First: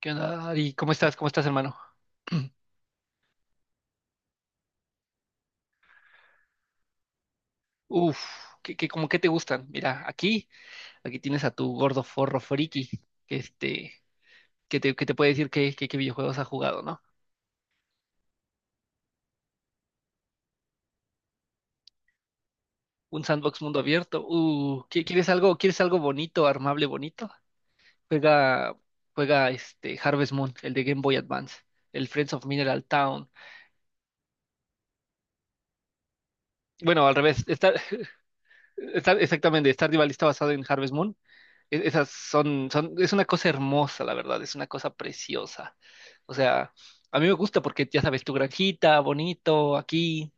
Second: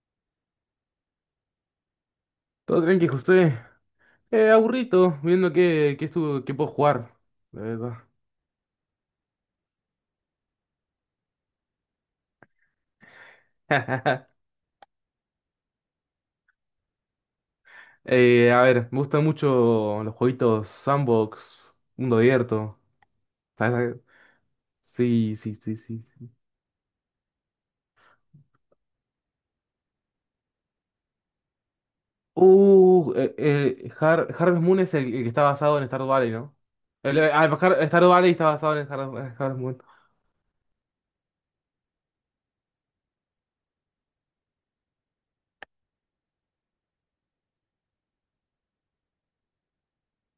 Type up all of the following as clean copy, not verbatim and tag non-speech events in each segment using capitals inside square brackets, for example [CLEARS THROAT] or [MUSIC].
¿Qué onda, Ari? ¿Cómo estás? ¿Cómo estás, hermano? Todo tranqui, José. Aburrito, viendo qué puedo jugar, la verdad. Uf, cómo que te gustan? Mira, aquí tienes a tu gordo forro friki, que este, [LAUGHS] que te puede decir qué videojuegos ha jugado, ¿no? A ver, me gustan mucho los jueguitos sandbox, mundo abierto. Un sandbox mundo ¿Sabes? abierto. Uh, ¿qui- ¿quieres Sí, sí, algo, sí, quieres algo sí. bonito, armable, bonito? Juega, juega este Harvest Moon, el de Game Boy Advance, el Friends of Mineral Town. Harvest Moon es el que está basado en Stardew Valley, ¿no? Bueno, al revés, Stardew Valley está basado en Har- [LAUGHS] Harvest exactamente, Moon. Stardew Valley está basado en Harvest Moon. Esas es una cosa hermosa, la verdad, es una cosa preciosa. O sea, a mí me gusta porque ya sabes, tu granjita, bonito, aquí,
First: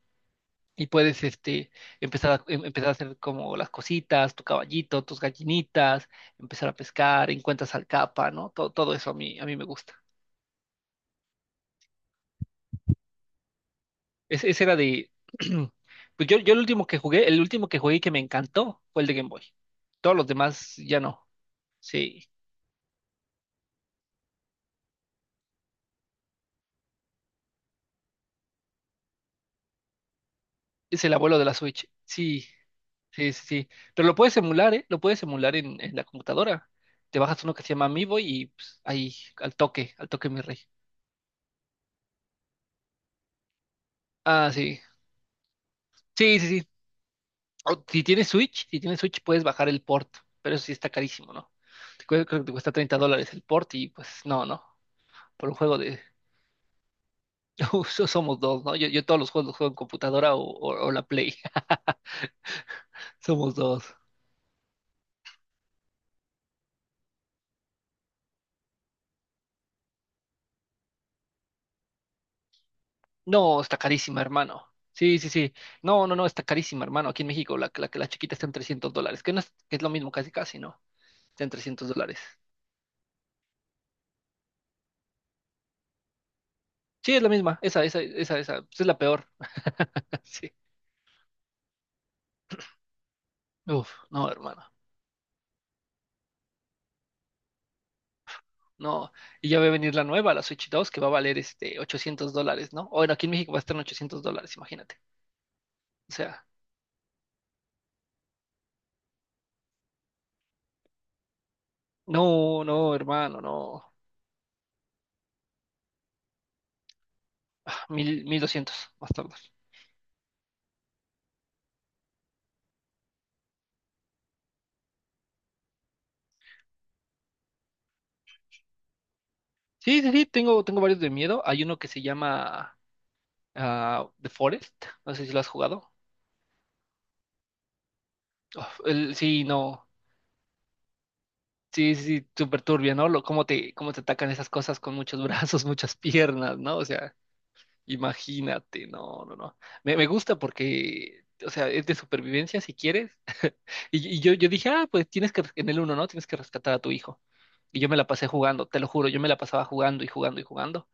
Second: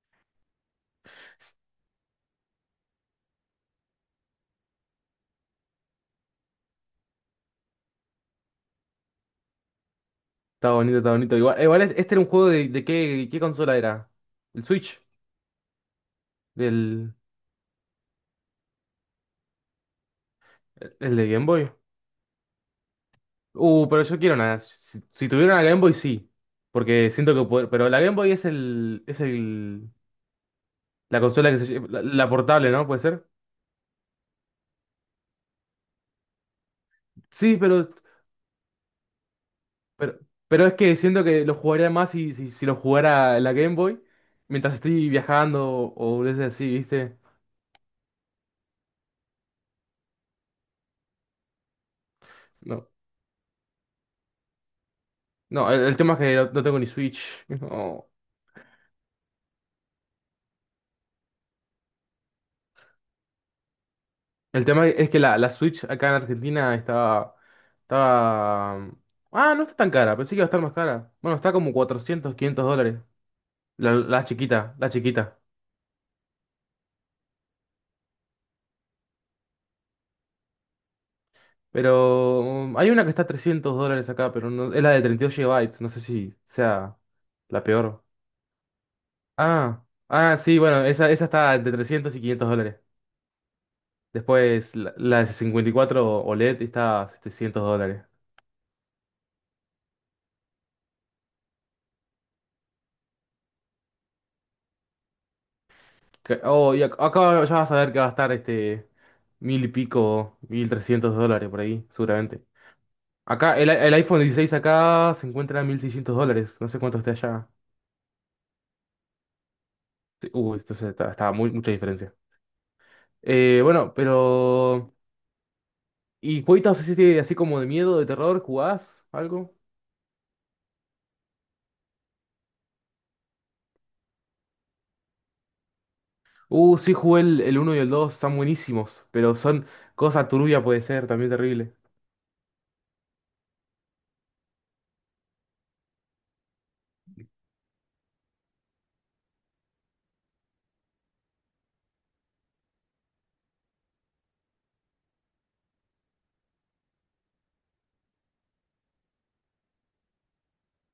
y puedes empezar a hacer como las cositas, tu caballito, tus gallinitas, empezar a pescar, encuentras al capa, ¿no? Todo eso a mí me gusta. Está bonito, está bonito. Igual, este era un juego de qué consola era. Ese ¿El era Switch? de... [CLEARS THROAT] Pues yo el último que ¿Del, jugué, el último que jugué y que me encantó fue el de Game Boy. Todos los demás ya el no. de Game Boy? Sí. Pero yo quiero una. Si tuviera una Game Boy, sí. Porque siento que poder. Pero la Game Boy es el. Es el. Es el La abuelo de consola la que se Switch. lle- La Sí, portable, ¿no? ¿Puede ser? sí, sí, sí. Pero lo puedes emular, ¿eh? Lo puedes emular en la computadora. Te bajas uno Sí, que se llama pero. Amiibo y pues, ahí, al Pero, toque, mi rey. pero es que siento que lo jugaría más si lo jugara en la Game Boy. Ah, Mientras sí. estoy viajando o Sí, sí, boludeces así, sí. ¿viste? O, si tienes Switch puedes bajar el port, pero eso sí está carísimo, ¿no? Creo que te cuesta No. $30 el port y pues no, no. Por un No, juego el de... tema es que no tengo ni Switch. [LAUGHS] [LAUGHS] No. Somos dos, ¿no? Yo todos los juegos los juego en computadora o la Play. [LAUGHS] Somos dos. El tema es que la Switch acá en Argentina estaba. Ah, no está tan cara. Pensé que iba a estar más cara. Bueno, está como 400 500 dólares. No, está La, carísima, la hermano. chiquita, la Sí, sí, chiquita. sí. No, no, no, está carísima, hermano. Aquí en México la chiquita está en $300, que no es, que es lo mismo casi, casi, ¿no? Está en trescientos Pero dólares. Hay una que está a $300 acá, pero no, es la de 32 gigabytes. No sé si sea Sí, es la misma. la Esa, esa, peor. esa, esa. Pues es la peor. Ah, [LAUGHS] Sí. sí, bueno, esa está entre 300 y 500 dólares. Uf, no, hermano. Después la de 54 OLED está a $700. No. Y ya va a venir la nueva, la Switch 2, que va a valer $800, ¿no? Bueno, aquí en México va a estar en $800, imagínate. O sea, Oh, y acá ya vas a ver que va a estar este mil y pico, $1.300 por ahí, seguramente. no, no, hermano, Acá el, no. el iPhone 16 acá se encuentra a $1.600. No sé cuánto esté allá. Ah, mil doscientos, más tarde. Sí, uy, entonces está muy, mucha diferencia. Bueno, pero... ¿Y jueguitos así, así como de miedo, de terror? ¿Jugás algo? Sí, sí, sí, tengo varios de miedo. Hay uno que se llama... ah, The Forest, no sé si lo has jugado. Sí, jugué el uno y el 2 están Uf, buenísimos, pero sí, son no, cosa turbia puede ser, también terrible. sí, sí, sí, súper turbio, ¿no? Cómo te atacan esas cosas con muchos [LAUGHS] brazos, muchas piernas, ¿no? O sea, imagínate, no, no, no. Me gusta porque, o sea, es de supervivencia si quieres. [LAUGHS] Y yo dije, ah, pues en el uno, ¿no? Tienes que rescatar a tu hijo. Y yo me la pasé jugando, te lo juro, yo me la pasaba jugando y jugando y jugando.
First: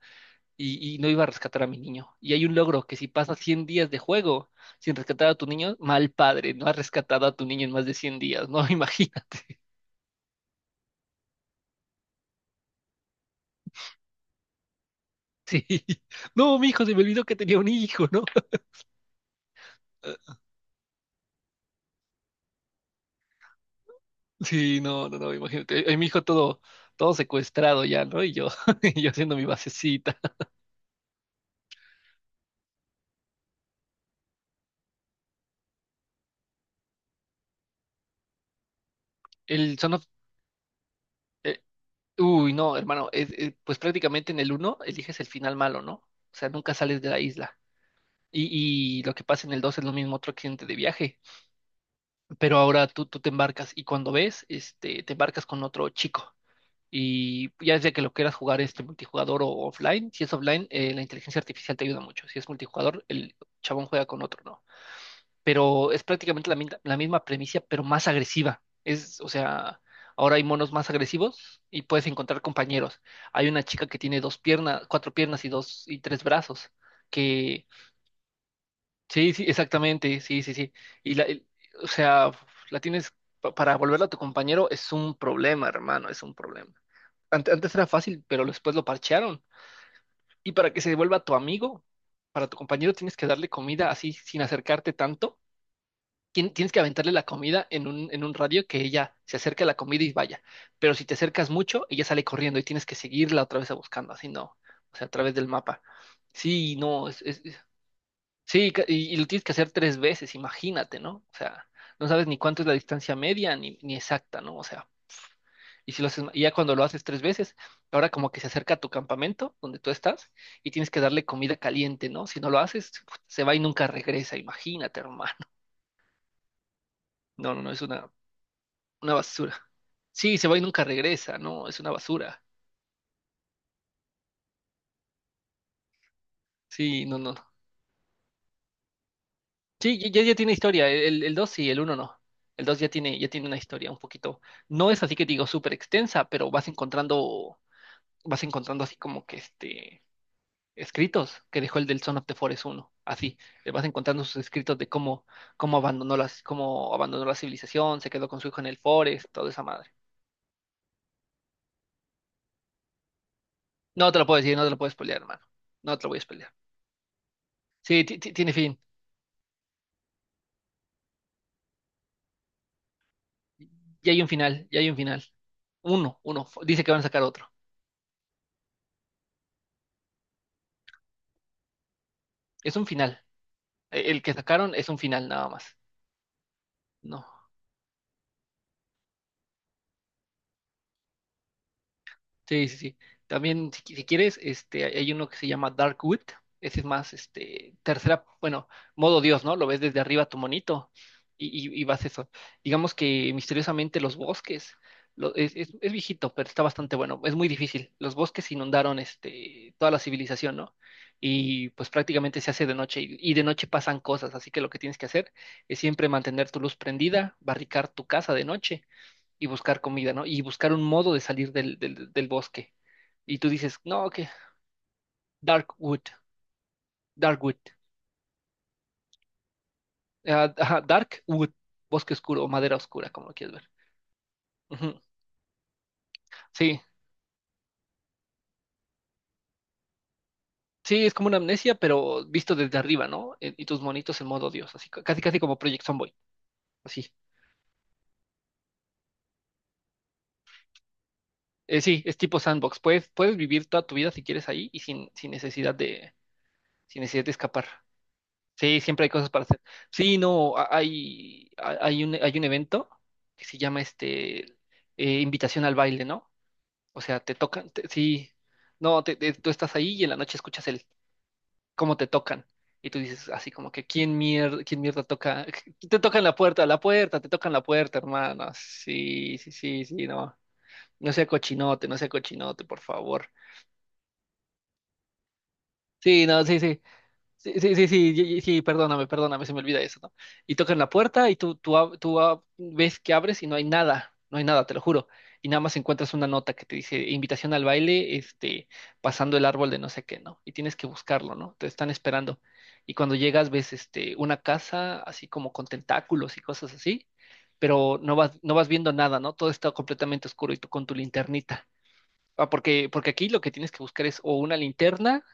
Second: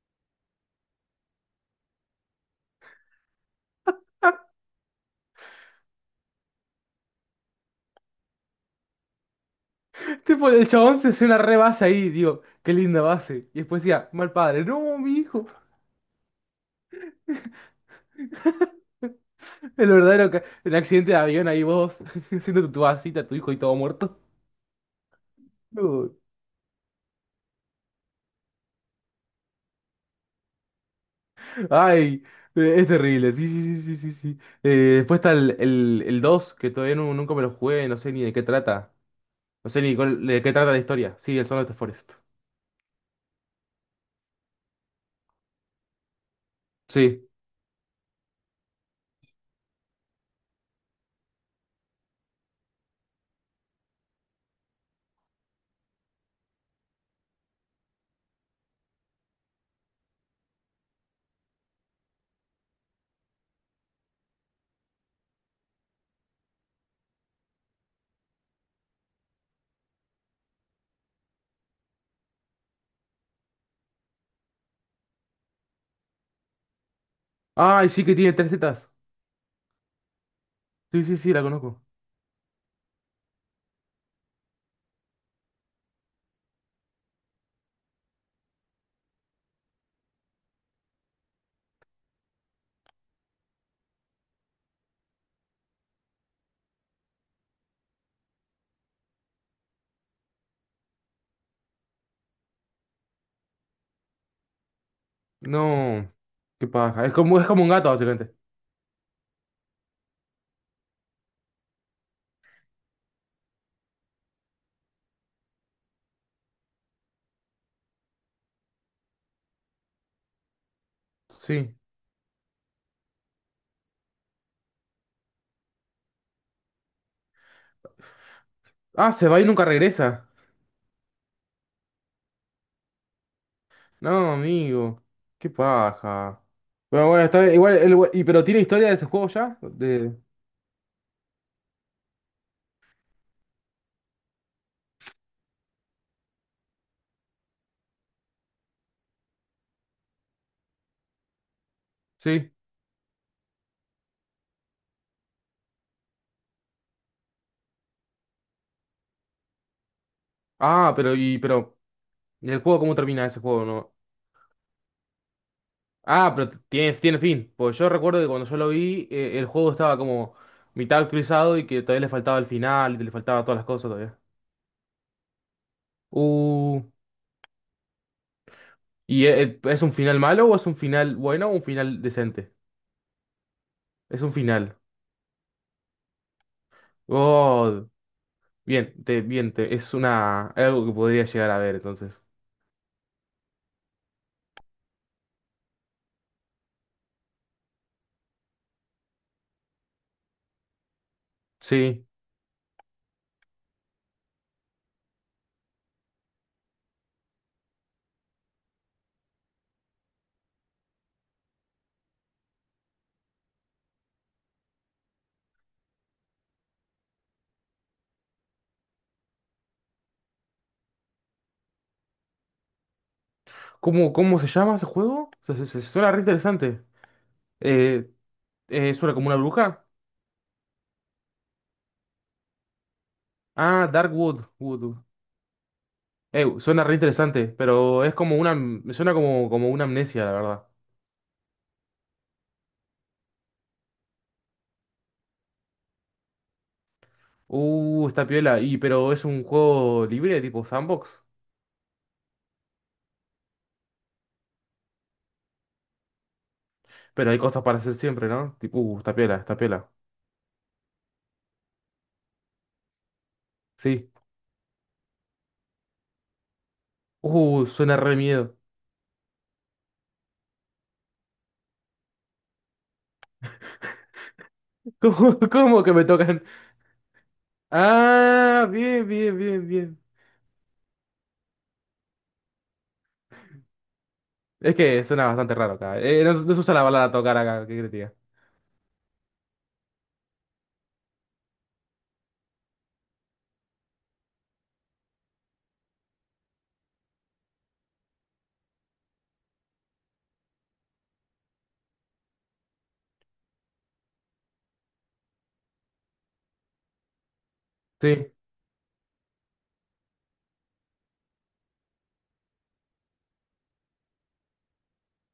Y no iba a rescatar a mi niño. Y hay un logro que si pasas 100 días de juego sin rescatar a tu niño, mal padre, no has rescatado a tu niño en más de 100 días, ¿no? [LAUGHS] Imagínate. [LAUGHS] Tipo, el chabón se hace una re base ahí, digo, qué linda base. Y después decía, mal padre, no, mi hijo. Sí. No, mi hijo, se me olvidó que tenía un hijo, ¿no? [LAUGHS] El verdadero, [LAUGHS] el accidente de avión ahí vos, [LAUGHS] haciendo tu vasita, tu hijo y todo muerto. Sí, no, no, no, imagínate. Mi No. hijo todo secuestrado ya, ¿no? Y yo, [LAUGHS] y yo haciendo mi basecita. [LAUGHS] Ay, es terrible, sí, sí, sí, sí, sí, sí. Después está el 2 que todavía nunca me lo jugué, no sé ni de qué trata. No El sé Son ni of- de qué trata la historia. Sí, el Song eh, of the Forest. uy, no, hermano, pues prácticamente en el uno eliges el final malo, ¿no? O sea, nunca sales de la Sí. isla. Y lo que pasa en el 2 es lo mismo, otro accidente de viaje. Pero ahora tú te embarcas y cuando ves, te embarcas con otro chico. Y ya desde que lo quieras jugar multijugador o offline, si es offline, la inteligencia artificial te ayuda mucho. Si es multijugador, el chabón juega con otro, ¿no? Pero es prácticamente la misma premisa, pero más agresiva. O sea, ahora hay monos más agresivos y puedes encontrar compañeros. Hay una chica que tiene dos piernas, cuatro piernas y dos y tres brazos, que. Ay, sí que tiene tres tetas. Sí, sí, exactamente, sí, sí, sí. Sí, Y sí, la, sí, la el- conozco. o sea, la tienes para volverla a tu compañero es un problema, hermano, es un problema. Antes, era fácil, pero después lo parchearon. Y para que se vuelva tu amigo, para tu compañero tienes que darle comida así sin acercarte tanto. Tienes que aventarle la comida en un radio que ella se acerque a la comida y vaya. Pero si te acercas mucho, ella sale corriendo y tienes que seguirla otra vez a buscando, así no, o sea, a través del mapa. No. Qué Sí, paja. no, Es como un gato, básicamente. sí, y lo tienes que hacer 3 veces, imagínate, ¿no? O sea, no sabes ni cuánto es la distancia media ni exacta, ¿no? O sea, y si lo haces, y ya cuando lo haces 3 veces, ahora como que se acerca a tu campamento donde tú estás y tienes que darle comida Sí. caliente, ¿no? Si no lo haces, se va y nunca regresa, imagínate, hermano. [LAUGHS] No, no, no, es una, Ah, una se va y basura. nunca regresa. Sí, se va y nunca regresa, no, es una basura. No, amigo. Qué paja. Sí, Bueno, no, bueno, no. está No. bien. Igual, pero ¿tiene historia de ese juego ya? Sí, ya, De... ya ya tiene historia. El 2 sí, el uno no. El 2 ya tiene una historia un poquito. No es así que digo súper extensa, pero vas encontrando así como que escritos que dejó el del Son of the Sí. Forest uno así, le vas encontrando sus escritos de cómo abandonó la civilización, se quedó con su hijo en el Forest, toda esa madre. Ah, pero. ¿Y el juego cómo termina ese juego, no? No te lo puedo decir, no te lo puedes pelear, hermano. No te lo voy a Ah, pero pelear. tiene fin. Pues yo Sí, recuerdo que cuando tiene yo lo fin. vi, el juego estaba como mitad actualizado y que todavía le faltaba el final, y le faltaba todas las cosas Ya todavía. hay un final, ya hay un final. Uno, uno. Uh, Dice que van a sacar otro. es un final malo o es un final bueno o un final decente? Es un final. El Es un que sacaron final. es un final nada más. No. Oh, bien, algo que podría llegar a ver entonces. Sí, sí, sí. También, si quieres, hay uno que se llama Darkwood. Ese es más, tercera, bueno, modo Dios, ¿no? Lo ves desde arriba tu monito y vas Sí. eso. Digamos que misteriosamente los bosques, es viejito, pero está bastante bueno. Es muy difícil. Los bosques inundaron, toda la civilización, ¿no? Y pues prácticamente se hace de noche y de noche pasan cosas. Así que lo que tienes que hacer es siempre mantener tu luz prendida, barricar tu casa de noche y buscar comida, ¿no? Y buscar un modo de salir del bosque. Y tú dices, no, ¿Cómo, que cómo se llama ese juego? Darkwood, Suena re interesante. Darkwood, Eh, ¿Suena como una bruja? ah, ajá, dark wood bosque oscuro o madera oscura, como lo quieres ver. Ah, Dark Wood. Ujú. Sí, Suena re interesante, pero me suena como una amnesia, la verdad. sí, es como una amnesia, pero visto desde arriba, ¿no? Y tus monitos en modo Dios, así casi casi como Project Zomboid, así. Está piola. Y pero es un juego libre, tipo sandbox. Sí, es tipo sandbox. Puedes vivir toda tu vida si quieres ahí y sin, sin necesidad de, sin necesidad Pero de hay cosas escapar. para hacer siempre, ¿no? Tipo, Sí, siempre hay está cosas piola, para está hacer. piola. Sí, no, hay un evento que se llama Sí. Invitación al baile, ¿no? O sea, te tocan, Suena re sí, miedo. no, tú estás ahí y en la noche escuchas el cómo te tocan y tú dices así como que quién [LAUGHS] mierda ¿Cómo, toca, cómo [LAUGHS] que te me tocan tocan? La puerta, te tocan la puerta, hermano. Ah, bien, bien, Sí, sí, bien, sí, bien. sí, no, no sea cochinote, no sea cochinote, por favor. Es que suena bastante raro acá. Sí, no, no, no sí, se usa sí. la bala a tocar Sí, acá, sí, ¿qué querés sí, que te diga? sí, sí, perdóname, perdóname, se me olvida eso, ¿no? Y tocan la puerta y tú ves que abres y no hay nada, no hay nada, te lo juro. Y nada más encuentras una nota que te dice invitación al baile, pasando el árbol de no sé qué, ¿no? Y tienes que buscarlo, ¿no? Te están esperando. Y cuando llegas ves, una casa así como con tentáculos y cosas así, pero no vas, Sí, no vas viendo nada, ¿no? Todo está completamente oscuro y tú con tu linternita. Ah, porque aquí lo que tienes que buscar es o una linterna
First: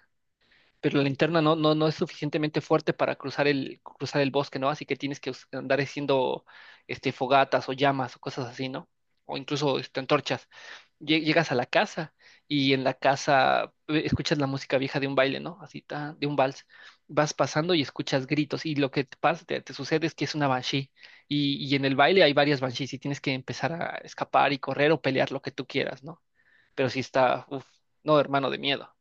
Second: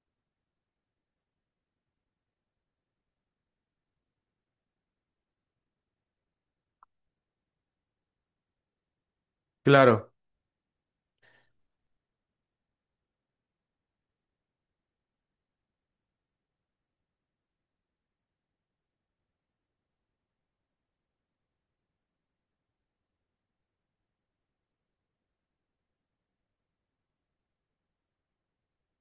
pero la linterna no es suficientemente fuerte para cruzar el bosque, ¿no? Así que tienes que andar haciendo fogatas o llamas o cosas así, ¿no? O incluso claro. antorchas. Llegas a la casa y en la casa escuchas la música vieja de un baile, ¿no? Así, ta, de un vals. Vas pasando y escuchas gritos y lo que te pasa, te sucede es que es una banshee y en el baile hay varias banshees y tienes que empezar a escapar y correr o pelear lo que tú quieras, ¿no? Pero sí está, uff, no, hermano, de miedo.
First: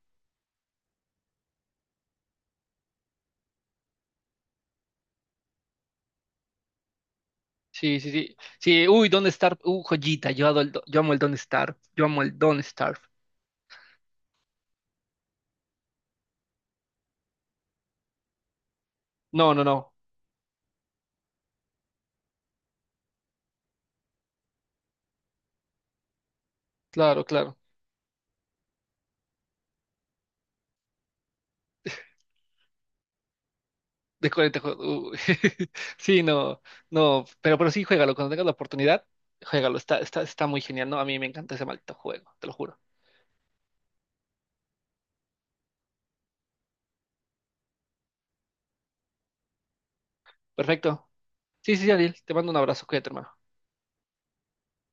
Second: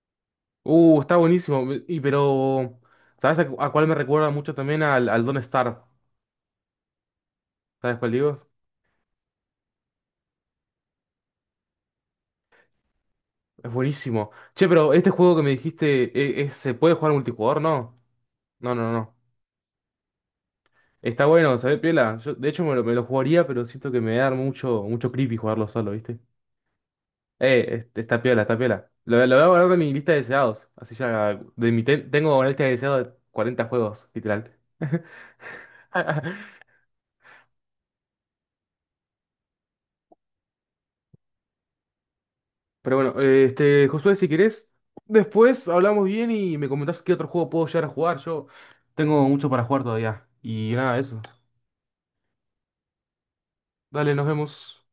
Está buenísimo. Y pero, ¿sabes a cuál me recuerda mucho también al Don't Starve? ¿Sabes Sí, sí, cuál sí. digo? Sí, uy, Don't Starve. Joyita. Yo amo el Don't Starve. Yo amo el Don't Starve. Es buenísimo. Che, pero este juego que me dijiste, ¿se puede jugar multijugador? No. No, no, no. No, no, no. Está bueno, ¿sabés, Piola? Yo, de hecho, me lo jugaría, pero siento que me da mucho, mucho creepy jugarlo solo, ¿viste? Claro, claro. Está piola, está piola. Lo voy a guardar en mi lista de deseados. Así ya, tengo una lista de deseados de 40 juegos, De literal. 40 juegos. Uy. [LAUGHS] Sí, [LAUGHS] no, no. Pero sí, juégalo. Cuando tengas la oportunidad, juégalo. Está muy genial, ¿no? A mí me encanta ese maldito juego, te lo juro. Pero bueno, este, Josué, si querés, después hablamos bien y me comentás qué otro juego puedo llegar a jugar. Yo tengo mucho para jugar todavía. Y nada, Perfecto. eso. Sí, sí, sí, Ariel. Te mando un abrazo. Cuídate, hermano. Dale, nos vemos.